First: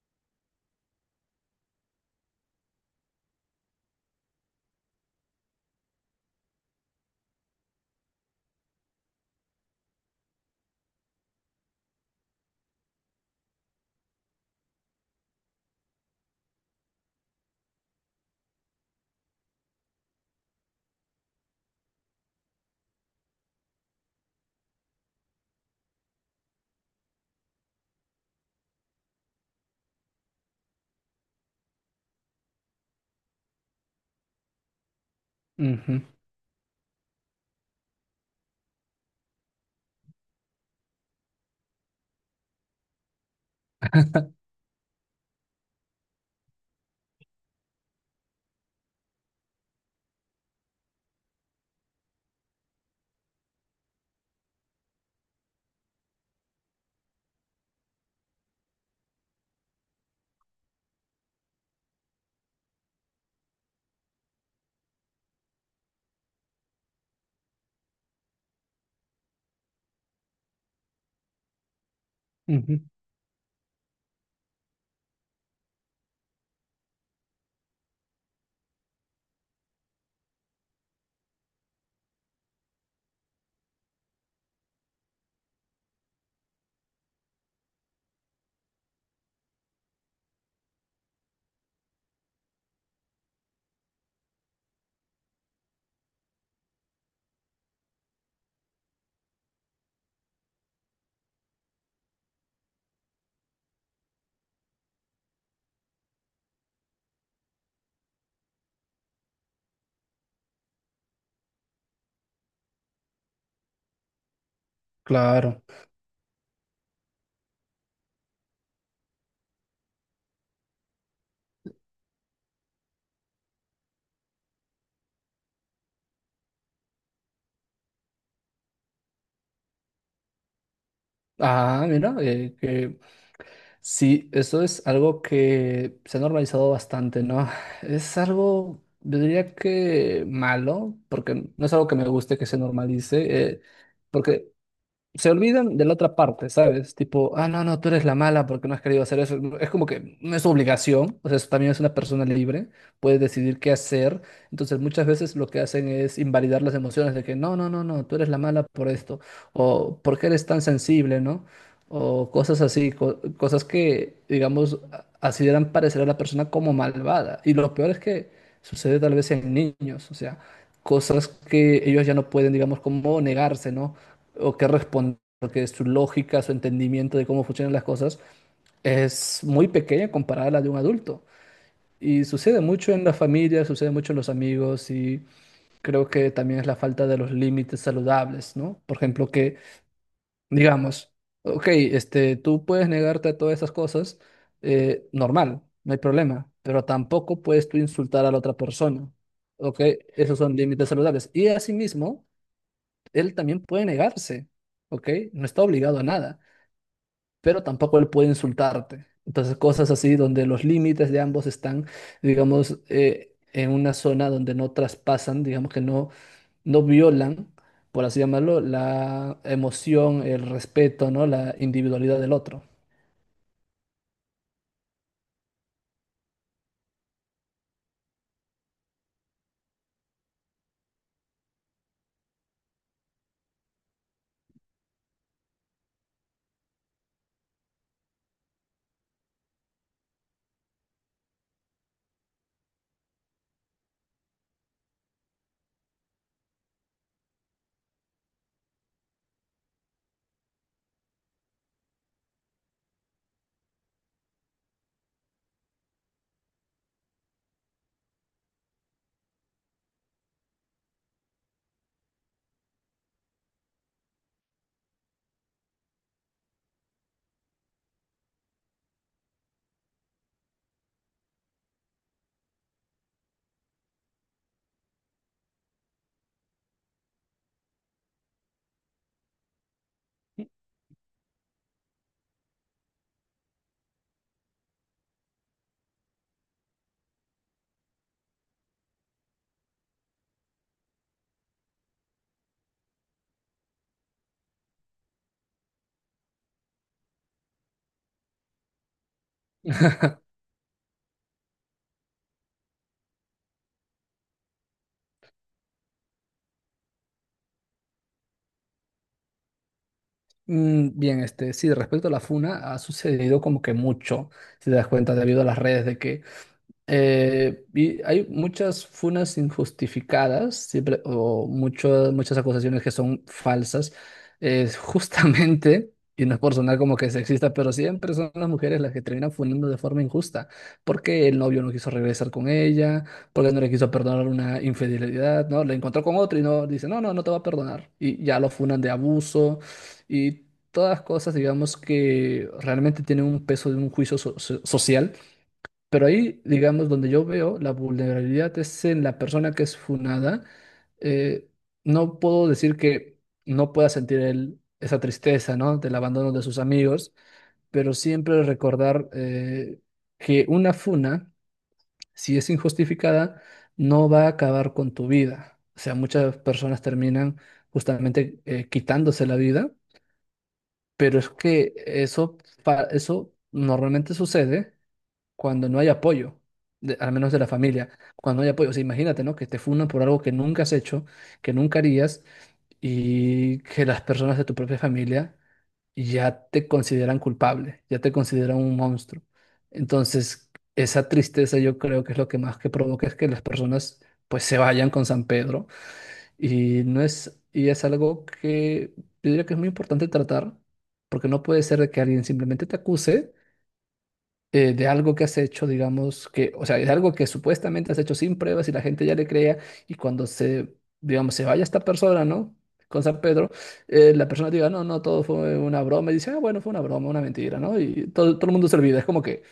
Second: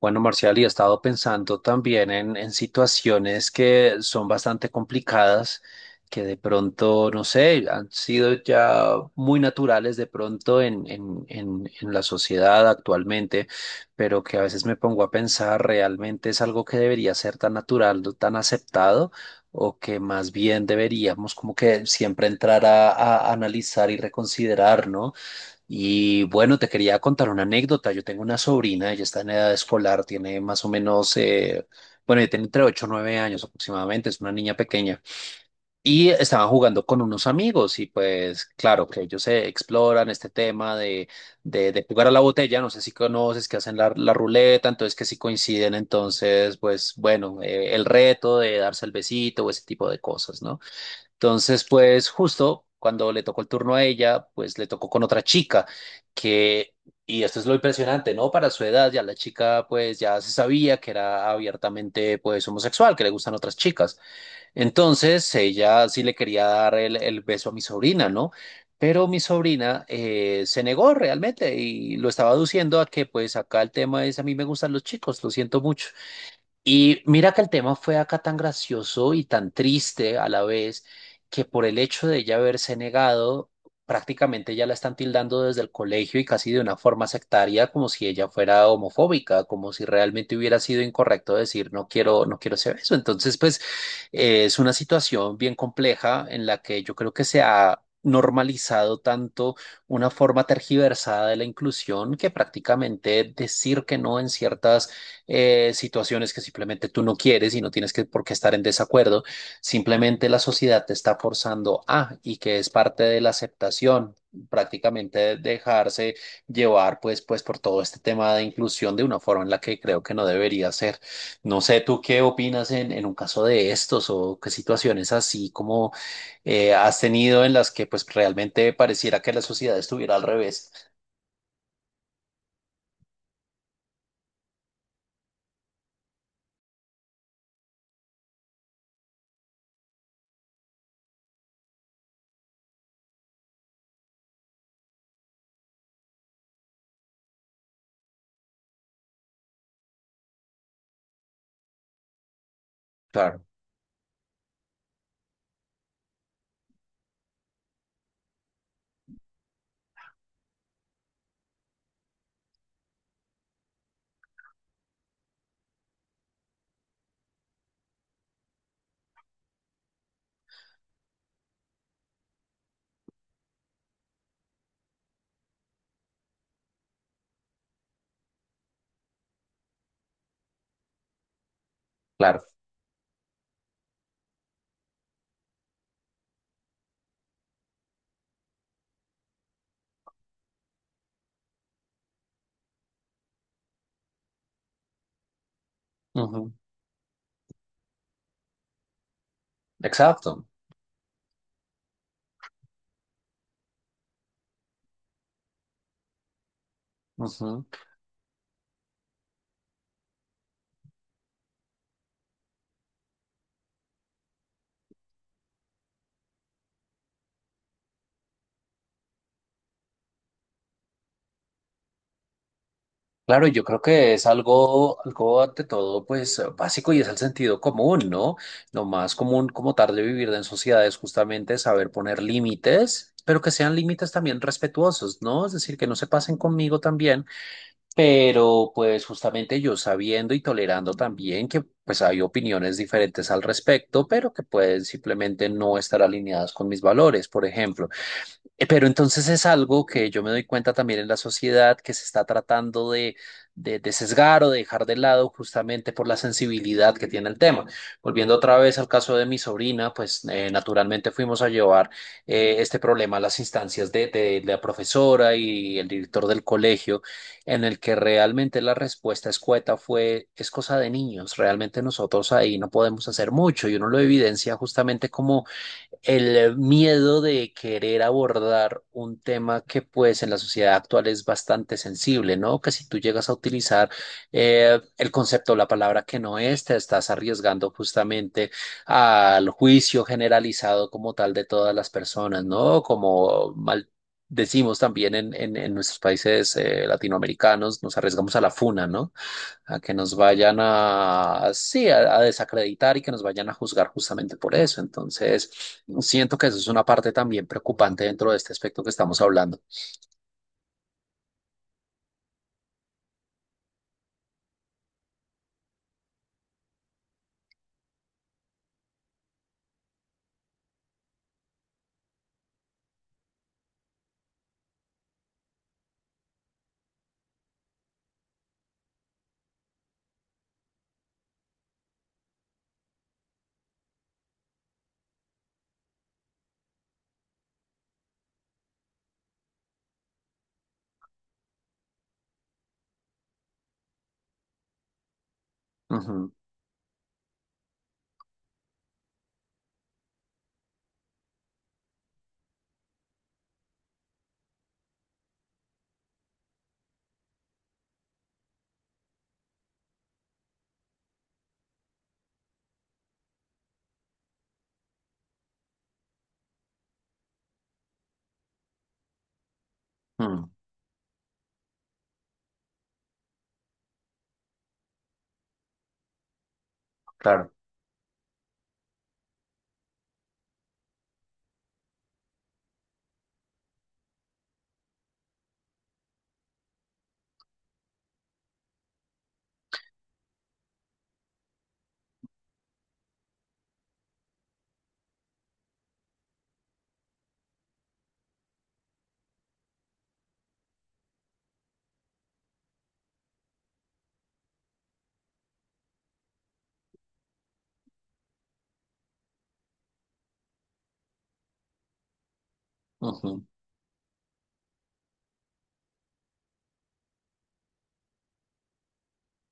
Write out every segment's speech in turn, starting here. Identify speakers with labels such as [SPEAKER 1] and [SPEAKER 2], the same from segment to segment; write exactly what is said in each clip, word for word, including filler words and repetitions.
[SPEAKER 1] Bueno, Marcial, y he estado pensando también en, en situaciones que son bastante complicadas, que de pronto, no sé, han sido ya muy naturales de pronto en, en, en, en la sociedad actualmente, pero que a veces me pongo a pensar, ¿realmente es algo que debería ser tan natural, no tan aceptado? O que más bien deberíamos como que siempre entrar a, a analizar y reconsiderar, ¿no? Y bueno, te quería contar una anécdota. Yo tengo una sobrina, ella está en edad escolar, tiene más o menos, eh, bueno, ella tiene entre ocho o nueve años aproximadamente, es una niña pequeña.
[SPEAKER 2] Ujú,
[SPEAKER 1] Y estaban jugando con unos amigos y pues claro que ellos se exploran este tema de, de, de jugar a la botella, no sé si conoces que hacen la, la ruleta, entonces que si coinciden, entonces pues bueno, eh, el reto de darse el besito o ese tipo de cosas, ¿no? Entonces, pues justo cuando le tocó el turno a ella, pues le tocó con otra chica que, y esto es lo impresionante, ¿no? Para su edad ya la chica pues ya se sabía que era abiertamente pues homosexual, que le gustan otras chicas. Entonces, ella sí le quería dar el, el beso a mi sobrina, ¿no? Pero mi sobrina eh, se negó realmente y lo estaba aduciendo
[SPEAKER 2] ujú,
[SPEAKER 1] a que pues acá el tema es a mí me gustan los chicos, lo siento mucho. Y mira que el tema fue acá tan gracioso y tan triste a la vez que por el hecho de ella haberse negado, prácticamente ya la están tildando desde el colegio y casi de una forma sectaria, como si ella fuera homofóbica, como si realmente hubiera sido incorrecto decir no quiero, no quiero ese eso. Entonces, pues eh, es una situación bien compleja en la que yo creo que se ha normalizado tanto una forma tergiversada de la inclusión que prácticamente decir que no en ciertas eh, situaciones que simplemente tú no quieres y no tienes que, por qué estar en desacuerdo, simplemente la sociedad te está forzando a y que es parte de la aceptación, prácticamente
[SPEAKER 2] claro.
[SPEAKER 1] dejarse llevar pues, pues por todo este tema de inclusión de una forma en la que creo que no debería ser. No sé, ¿tú qué opinas en, en un caso de estos o qué situaciones así como eh, has tenido en las que pues realmente pareciera que la sociedad estuviera al revés?
[SPEAKER 2] Ah, mira, eh, que sí, eso es algo que se ha normalizado bastante, ¿no? Es algo, yo diría que malo, porque no es algo que me guste que se normalice, eh, porque se olvidan de la otra parte, ¿sabes? Tipo, ah, no, no, tú eres la mala porque no has querido hacer eso. Es como que no es su obligación, o sea, eso también es una persona libre, puede
[SPEAKER 1] Claro,
[SPEAKER 2] decidir qué hacer. Entonces, muchas veces lo que hacen es invalidar las emociones de que, no, no, no, no, tú eres la mala por esto, o por qué eres tan sensible, ¿no? O cosas así, co- cosas que, digamos, a- así harán parecer a la persona como malvada. Y lo peor es que sucede tal vez en niños, o sea, cosas que ellos ya no pueden, digamos, como negarse, ¿no? O qué responder, porque su lógica, su entendimiento de cómo funcionan las cosas es muy pequeña comparada a la de un adulto. Y
[SPEAKER 1] claro.
[SPEAKER 2] sucede mucho en la familia, sucede mucho en los amigos, y creo que también es la falta de los límites saludables, ¿no? Por ejemplo, que digamos, ok, este, tú puedes negarte a todas esas cosas, eh, normal, no hay problema,
[SPEAKER 1] Ujú.
[SPEAKER 2] pero tampoco puedes tú insultar a la otra persona, ¿ok? Esos
[SPEAKER 1] Exacto.
[SPEAKER 2] son límites saludables. Y asimismo, él también puede negarse, ¿ok? No está obligado a nada, pero tampoco él puede insultarte. Entonces, cosas así donde los límites de ambos están, digamos, eh, en una zona donde no traspasan, digamos que no, no violan, por así llamarlo, la emoción, el respeto, ¿no? La individualidad del otro.
[SPEAKER 1] Claro, yo creo que es algo, algo ante todo, pues básico y es el sentido común, ¿no? Lo más común como tal de vivir en sociedad es justamente saber poner límites, pero que sean límites también respetuosos, ¿no? Es decir, que no se pasen conmigo también, pero pues justamente yo sabiendo y tolerando también que pues hay opiniones diferentes al respecto, pero que pueden simplemente no estar alineadas con mis valores, por ejemplo. Eh, Pero entonces es algo que yo me doy cuenta también en la sociedad que se está tratando de, de, de sesgar o de dejar de lado justamente por la sensibilidad que tiene el tema. Volviendo otra vez al caso de mi sobrina, pues eh, naturalmente fuimos a llevar eh, este problema a las instancias de, de la profesora y el director del colegio, en el que realmente la respuesta escueta fue, es cosa de niños, realmente nosotros ahí no podemos hacer mucho y uno lo evidencia justamente como el miedo de querer abordar un tema que pues en la sociedad actual es bastante sensible, ¿no? Que si tú llegas a utilizar eh, el concepto o la palabra que no es, te estás arriesgando justamente al juicio generalizado como tal de todas las personas, ¿no? Como mal decimos también en, en- en nuestros países eh, latinoamericanos, nos arriesgamos a la funa, ¿no? A que nos vayan a, sí, a a desacreditar y que nos vayan a juzgar justamente por eso. Entonces... Siento que eso es una parte también preocupante dentro de este aspecto que estamos hablando.
[SPEAKER 2] Mm, bien, este, sí, respecto a la funa, ha sucedido como que mucho, si te das cuenta, debido a las redes, de que Eh, y hay muchas funas injustificadas, siempre, o mucho- muchas acusaciones que son falsas. Es justamente, y no es por sonar como que sexista, pero siempre son las mujeres las que terminan funando de forma injusta, porque el novio no quiso regresar con ella, porque no le quiso perdonar una infidelidad, ¿no? La encontró con otro y no dice, no, no, no te va a perdonar. Y ya lo funan de abuso, y todas cosas, digamos, que realmente tienen un peso de un juicio so- so- social. Pero
[SPEAKER 1] Ujú,
[SPEAKER 2] ahí, digamos, donde yo veo la vulnerabilidad es en la persona que es funada. Eh, no puedo decir que no pueda sentir él esa tristeza, ¿no? Del abandono de sus amigos, pero siempre recordar eh, que una funa, si es injustificada, no va a acabar con tu vida. O sea, muchas personas terminan justamente eh, quitándose la vida,
[SPEAKER 1] mm,
[SPEAKER 2] pero es que eso, pa- eso normalmente sucede cuando no hay apoyo, de- al menos de la
[SPEAKER 1] claro.
[SPEAKER 2] familia, cuando no hay apoyo. O sea, imagínate, ¿no? Que te funan por algo que nunca has hecho, que nunca harías, y que las personas de tu propia familia ya te consideran culpable, ya te consideran un monstruo. Entonces, esa tristeza yo creo que es lo que más que provoca es que las personas pues se vayan con San Pedro. Y no es, y es algo que yo diría que es muy importante tratar, porque no puede ser de que alguien simplemente te acuse eh, de algo que has hecho, digamos, que, o sea, de algo que supuestamente has hecho sin pruebas y la gente ya le crea, y cuando se, digamos, se vaya esta persona, ¿no? Con San
[SPEAKER 1] Ujú.
[SPEAKER 2] Pedro, eh, la persona diga, no, no, todo fue una broma, y dice, ah, bueno, fue una broma, una mentira, ¿no? Y todo, todo el mundo se olvida, es como que,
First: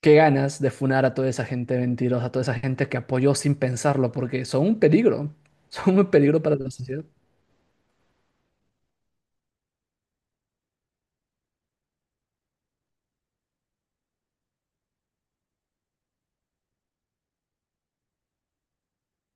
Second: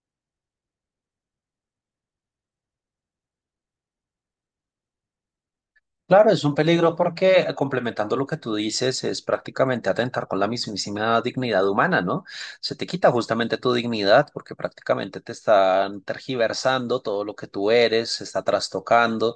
[SPEAKER 2] qué ganas de funar a toda esa gente mentirosa, a toda esa gente que apoyó sin pensarlo, porque son un peligro, son un
[SPEAKER 1] Claro, es
[SPEAKER 2] peligro
[SPEAKER 1] un
[SPEAKER 2] para la
[SPEAKER 1] peligro
[SPEAKER 2] sociedad.
[SPEAKER 1] porque eh, complementando lo que tú dices, es prácticamente atentar con la mismísima dignidad humana, ¿no? Se te quita justamente tu dignidad porque prácticamente te están tergiversando todo lo que tú eres, se está trastocando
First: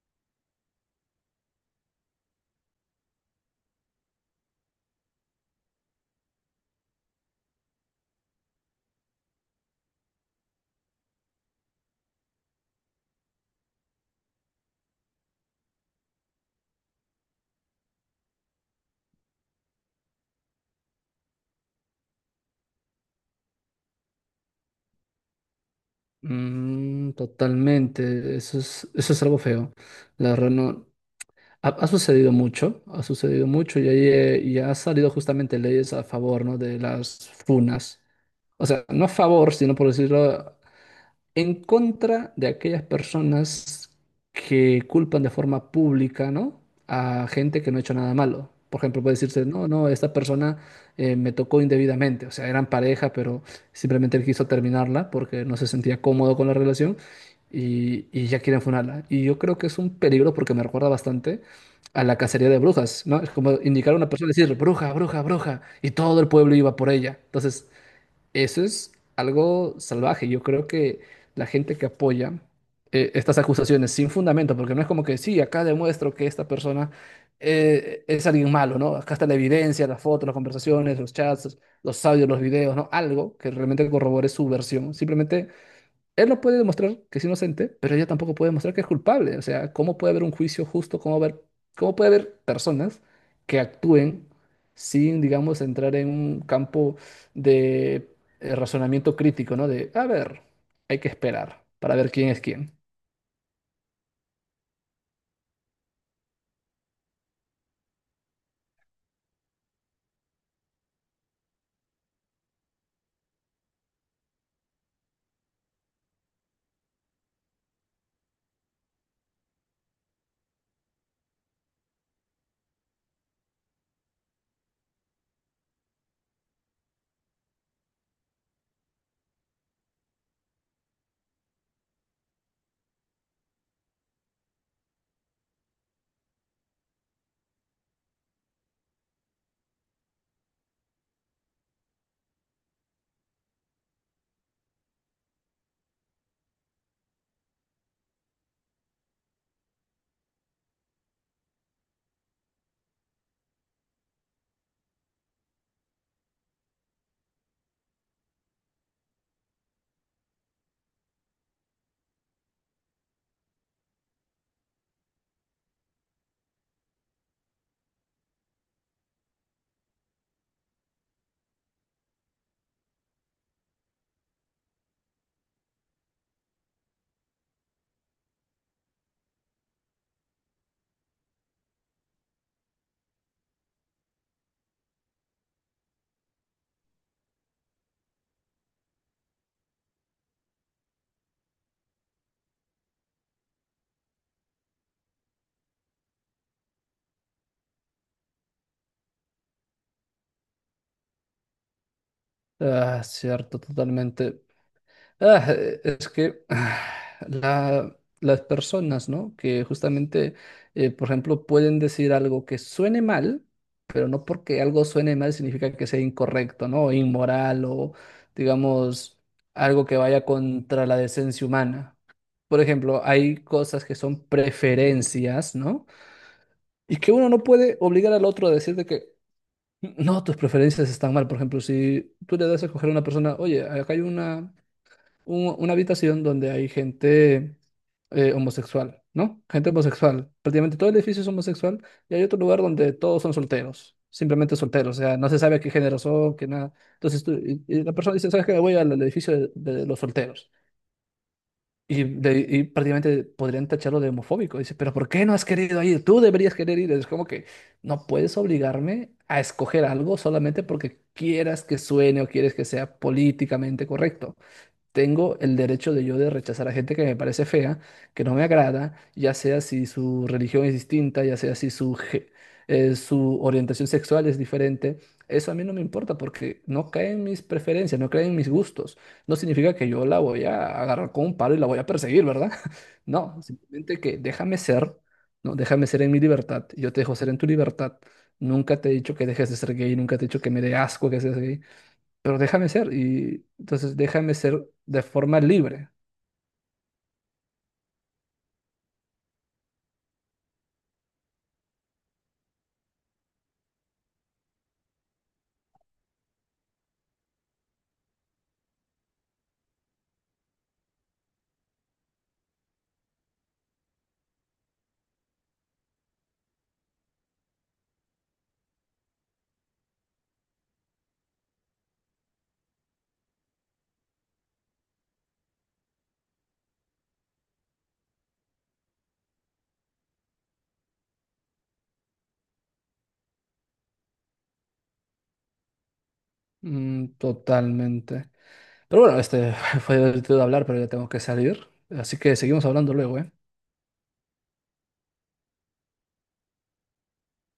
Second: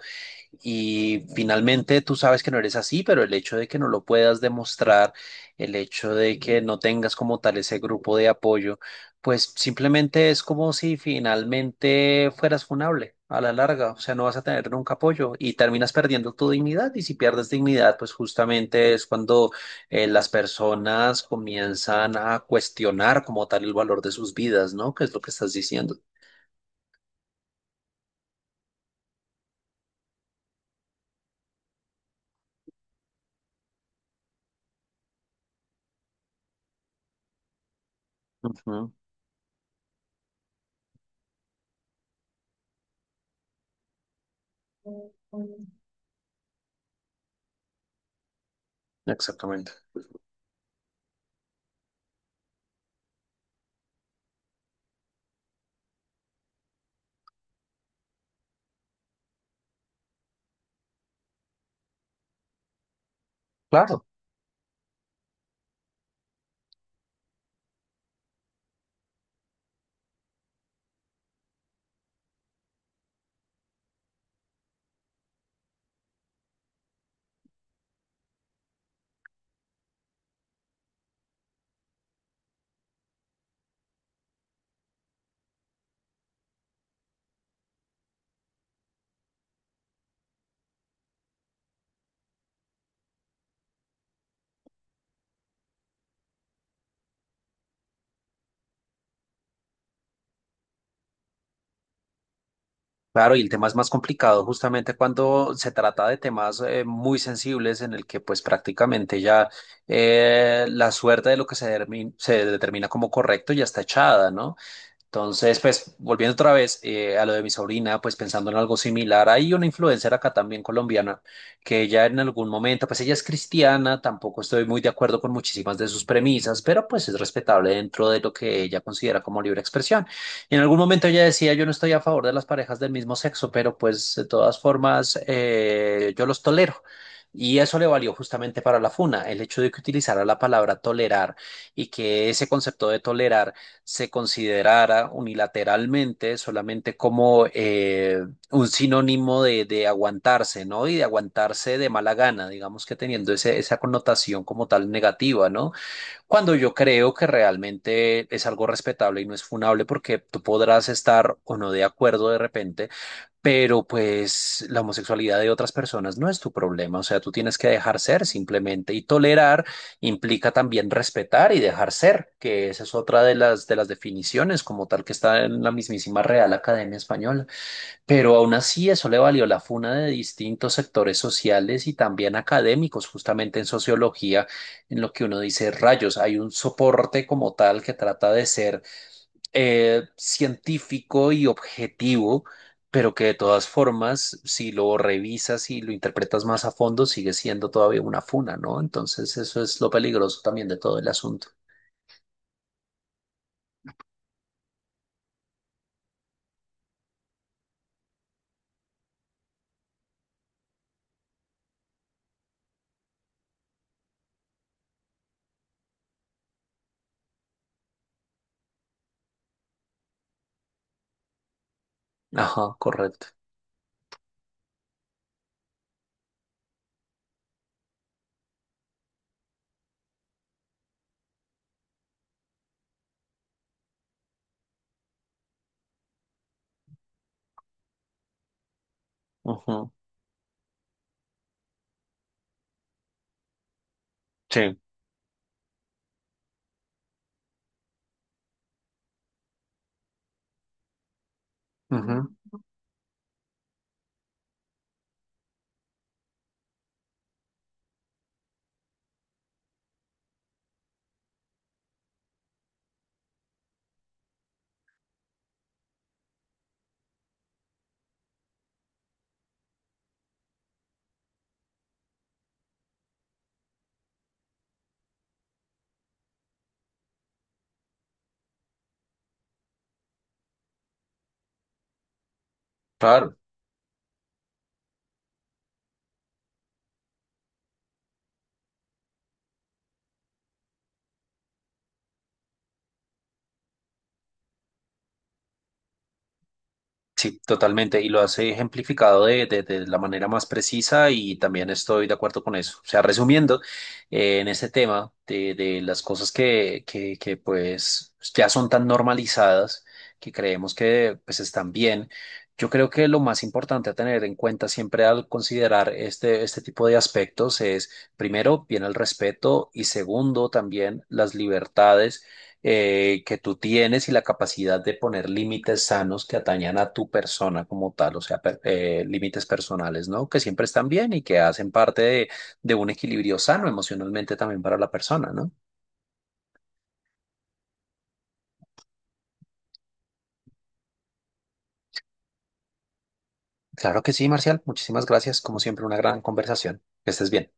[SPEAKER 1] y finalmente tú sabes que no eres así, pero el hecho de que no lo puedas demostrar, el hecho de que no tengas como tal ese grupo de apoyo. Pues simplemente es como si finalmente fueras funable a la larga, o sea, no vas a tener nunca apoyo y terminas perdiendo tu dignidad y si pierdes dignidad, pues justamente es cuando eh, las personas comienzan a cuestionar como tal el valor de sus vidas, ¿no? ¿Qué es lo que estás diciendo?
[SPEAKER 2] Mm, totalmente, eso es, eso es algo feo. La verdad no. Ha, ha sucedido mucho, ha sucedido mucho, y ahí eh, y ha salido justamente leyes a favor, ¿no? De las funas. O sea,
[SPEAKER 1] Ujú.
[SPEAKER 2] no a favor, sino por decirlo, en contra de aquellas personas que culpan de forma pública, ¿no? A gente que no ha hecho nada malo. Por ejemplo, puede decirse, no,
[SPEAKER 1] Exactamente.
[SPEAKER 2] no, esta persona eh, me tocó indebidamente. O sea, eran pareja, pero simplemente él quiso terminarla porque no se sentía cómodo con la relación, y, y ya quieren funarla. Y yo creo que es un peligro porque me recuerda bastante a la cacería de brujas, ¿no? Es como indicar a
[SPEAKER 1] Claro.
[SPEAKER 2] una persona y decir, bruja, bruja, bruja, y todo el pueblo iba por ella. Entonces, eso es algo salvaje. Yo creo que la gente que apoya eh, estas acusaciones sin fundamento, porque no es como que sí, acá demuestro que esta persona eh, es alguien malo, ¿no? Acá está la evidencia, las fotos, las conversaciones, los chats, los audios, los videos, ¿no? Algo que realmente corrobore su versión. Simplemente él no puede demostrar que es inocente, pero ella tampoco puede demostrar que es culpable. O sea, ¿cómo puede haber un juicio justo? ¿Cómo haber- ¿cómo puede haber personas que actúen sin, digamos, entrar en un campo de eh, razonamiento crítico, ¿no? De, a ver, hay que esperar para ver quién es quién.
[SPEAKER 1] Claro, y el tema es más complicado justamente cuando se trata de temas eh, muy sensibles en el que pues prácticamente ya eh, la suerte de lo que se, dermi- se determina como correcto ya está echada, ¿no? Entonces, pues volviendo otra vez eh, a lo de mi sobrina, pues pensando en algo similar, hay una influencer acá también colombiana que ella en algún momento, pues ella es cristiana, tampoco estoy muy de acuerdo con muchísimas de sus premisas, pero pues es respetable dentro de lo que ella considera como libre expresión. En algún momento ella decía, yo no estoy a favor de las parejas del mismo sexo, pero pues de todas formas eh, yo los tolero. Y eso le valió justamente para la funa, el hecho de que utilizara la palabra tolerar y que ese concepto de tolerar se considerara unilateralmente solamente como eh, un sinónimo de, de aguantarse, ¿no? Y de aguantarse de mala gana, digamos que teniendo ese- esa connotación como tal negativa, ¿no? Cuando yo creo que realmente es algo respetable y no es funable porque tú podrás estar o no de acuerdo de repente pero pues la homosexualidad de otras personas no es tu problema, o sea, tú tienes que dejar ser simplemente y tolerar implica también respetar y dejar ser, que esa es otra de las de las definiciones como tal que está en la mismísima Real Academia Española, pero aún así eso le valió la funa de distintos sectores sociales y también académicos, justamente en sociología, en lo que uno dice rayos, hay un soporte como tal que trata de ser eh, científico y objetivo, pero que de todas formas, si lo revisas y lo interpretas más a fondo, sigue siendo todavía una funa, ¿no? Entonces, eso es lo peligroso también de todo el asunto.
[SPEAKER 2] Ah, cierto, totalmente. Ah, eh, es que ah, la- las personas, ¿no? Que justamente, eh, por ejemplo, pueden decir algo que suene mal, pero no porque algo suene mal significa que sea incorrecto, ¿no? O inmoral o, digamos, algo que vaya contra la decencia humana. Por
[SPEAKER 1] Ajá,
[SPEAKER 2] ejemplo,
[SPEAKER 1] correcto.
[SPEAKER 2] hay cosas que son preferencias, ¿no? Y que uno no puede obligar al otro a decir de que no, tus preferencias están mal. Por ejemplo, si tú le das a escoger a una persona, oye, acá hay una un- una habitación donde hay gente eh, homosexual, ¿no? Gente
[SPEAKER 1] Ujú,
[SPEAKER 2] homosexual. Prácticamente todo el edificio es homosexual, y hay otro lugar donde todos son solteros, simplemente
[SPEAKER 1] sí.
[SPEAKER 2] solteros, o sea, no se sabe qué género son, qué nada. Entonces tú- y, y la persona dice, ¿sabes qué? Voy al, al edificio de, de los solteros. Y,
[SPEAKER 1] Ujú,
[SPEAKER 2] de- y prácticamente podrían tacharlo de homofóbico. Dice, pero ¿por qué no has querido ir? Tú deberías querer ir. Es como que no puedes obligarme a escoger algo solamente porque quieras que suene o quieres que sea políticamente correcto. Tengo el derecho de yo de rechazar a gente que me parece fea, que no me agrada, ya sea si su religión es distinta, ya sea si su, ge- eh, su orientación sexual es diferente. Eso a mí no me importa porque no cae en mis preferencias, no cae en mis gustos. No significa que yo la voy a agarrar con un palo y la voy a perseguir, ¿verdad?
[SPEAKER 1] claro.
[SPEAKER 2] No, simplemente que déjame ser, ¿no? Déjame ser en mi libertad. Y yo te dejo ser en tu libertad. Nunca te he dicho que dejes de ser gay, nunca te he dicho que me dé asco que seas gay, pero déjame ser, y entonces déjame ser de forma libre.
[SPEAKER 1] Sí, totalmente. Y lo has ejemplificado de, de- de la manera más precisa y también estoy de acuerdo con eso. O sea, resumiendo, eh, en este tema de, de las cosas que, que, que pues ya son tan normalizadas que creemos que pues están bien, yo creo que lo más importante a tener en cuenta siempre al considerar este, este tipo de aspectos es, primero, bien el respeto y segundo, también las libertades eh, que tú tienes y la capacidad de poner límites sanos que atañan a tu persona como tal, o sea, per- eh, límites personales, ¿no? Que siempre están bien y que hacen parte de, de un equilibrio sano emocionalmente también para la persona, ¿no?
[SPEAKER 2] Mm, totalmente. Pero bueno, este, fue divertido hablar, pero ya tengo que salir. Así que seguimos hablando luego, ¿eh?
[SPEAKER 1] Claro que sí, Marcial. Muchísimas gracias. Como siempre, una gran conversación. Que estés bien.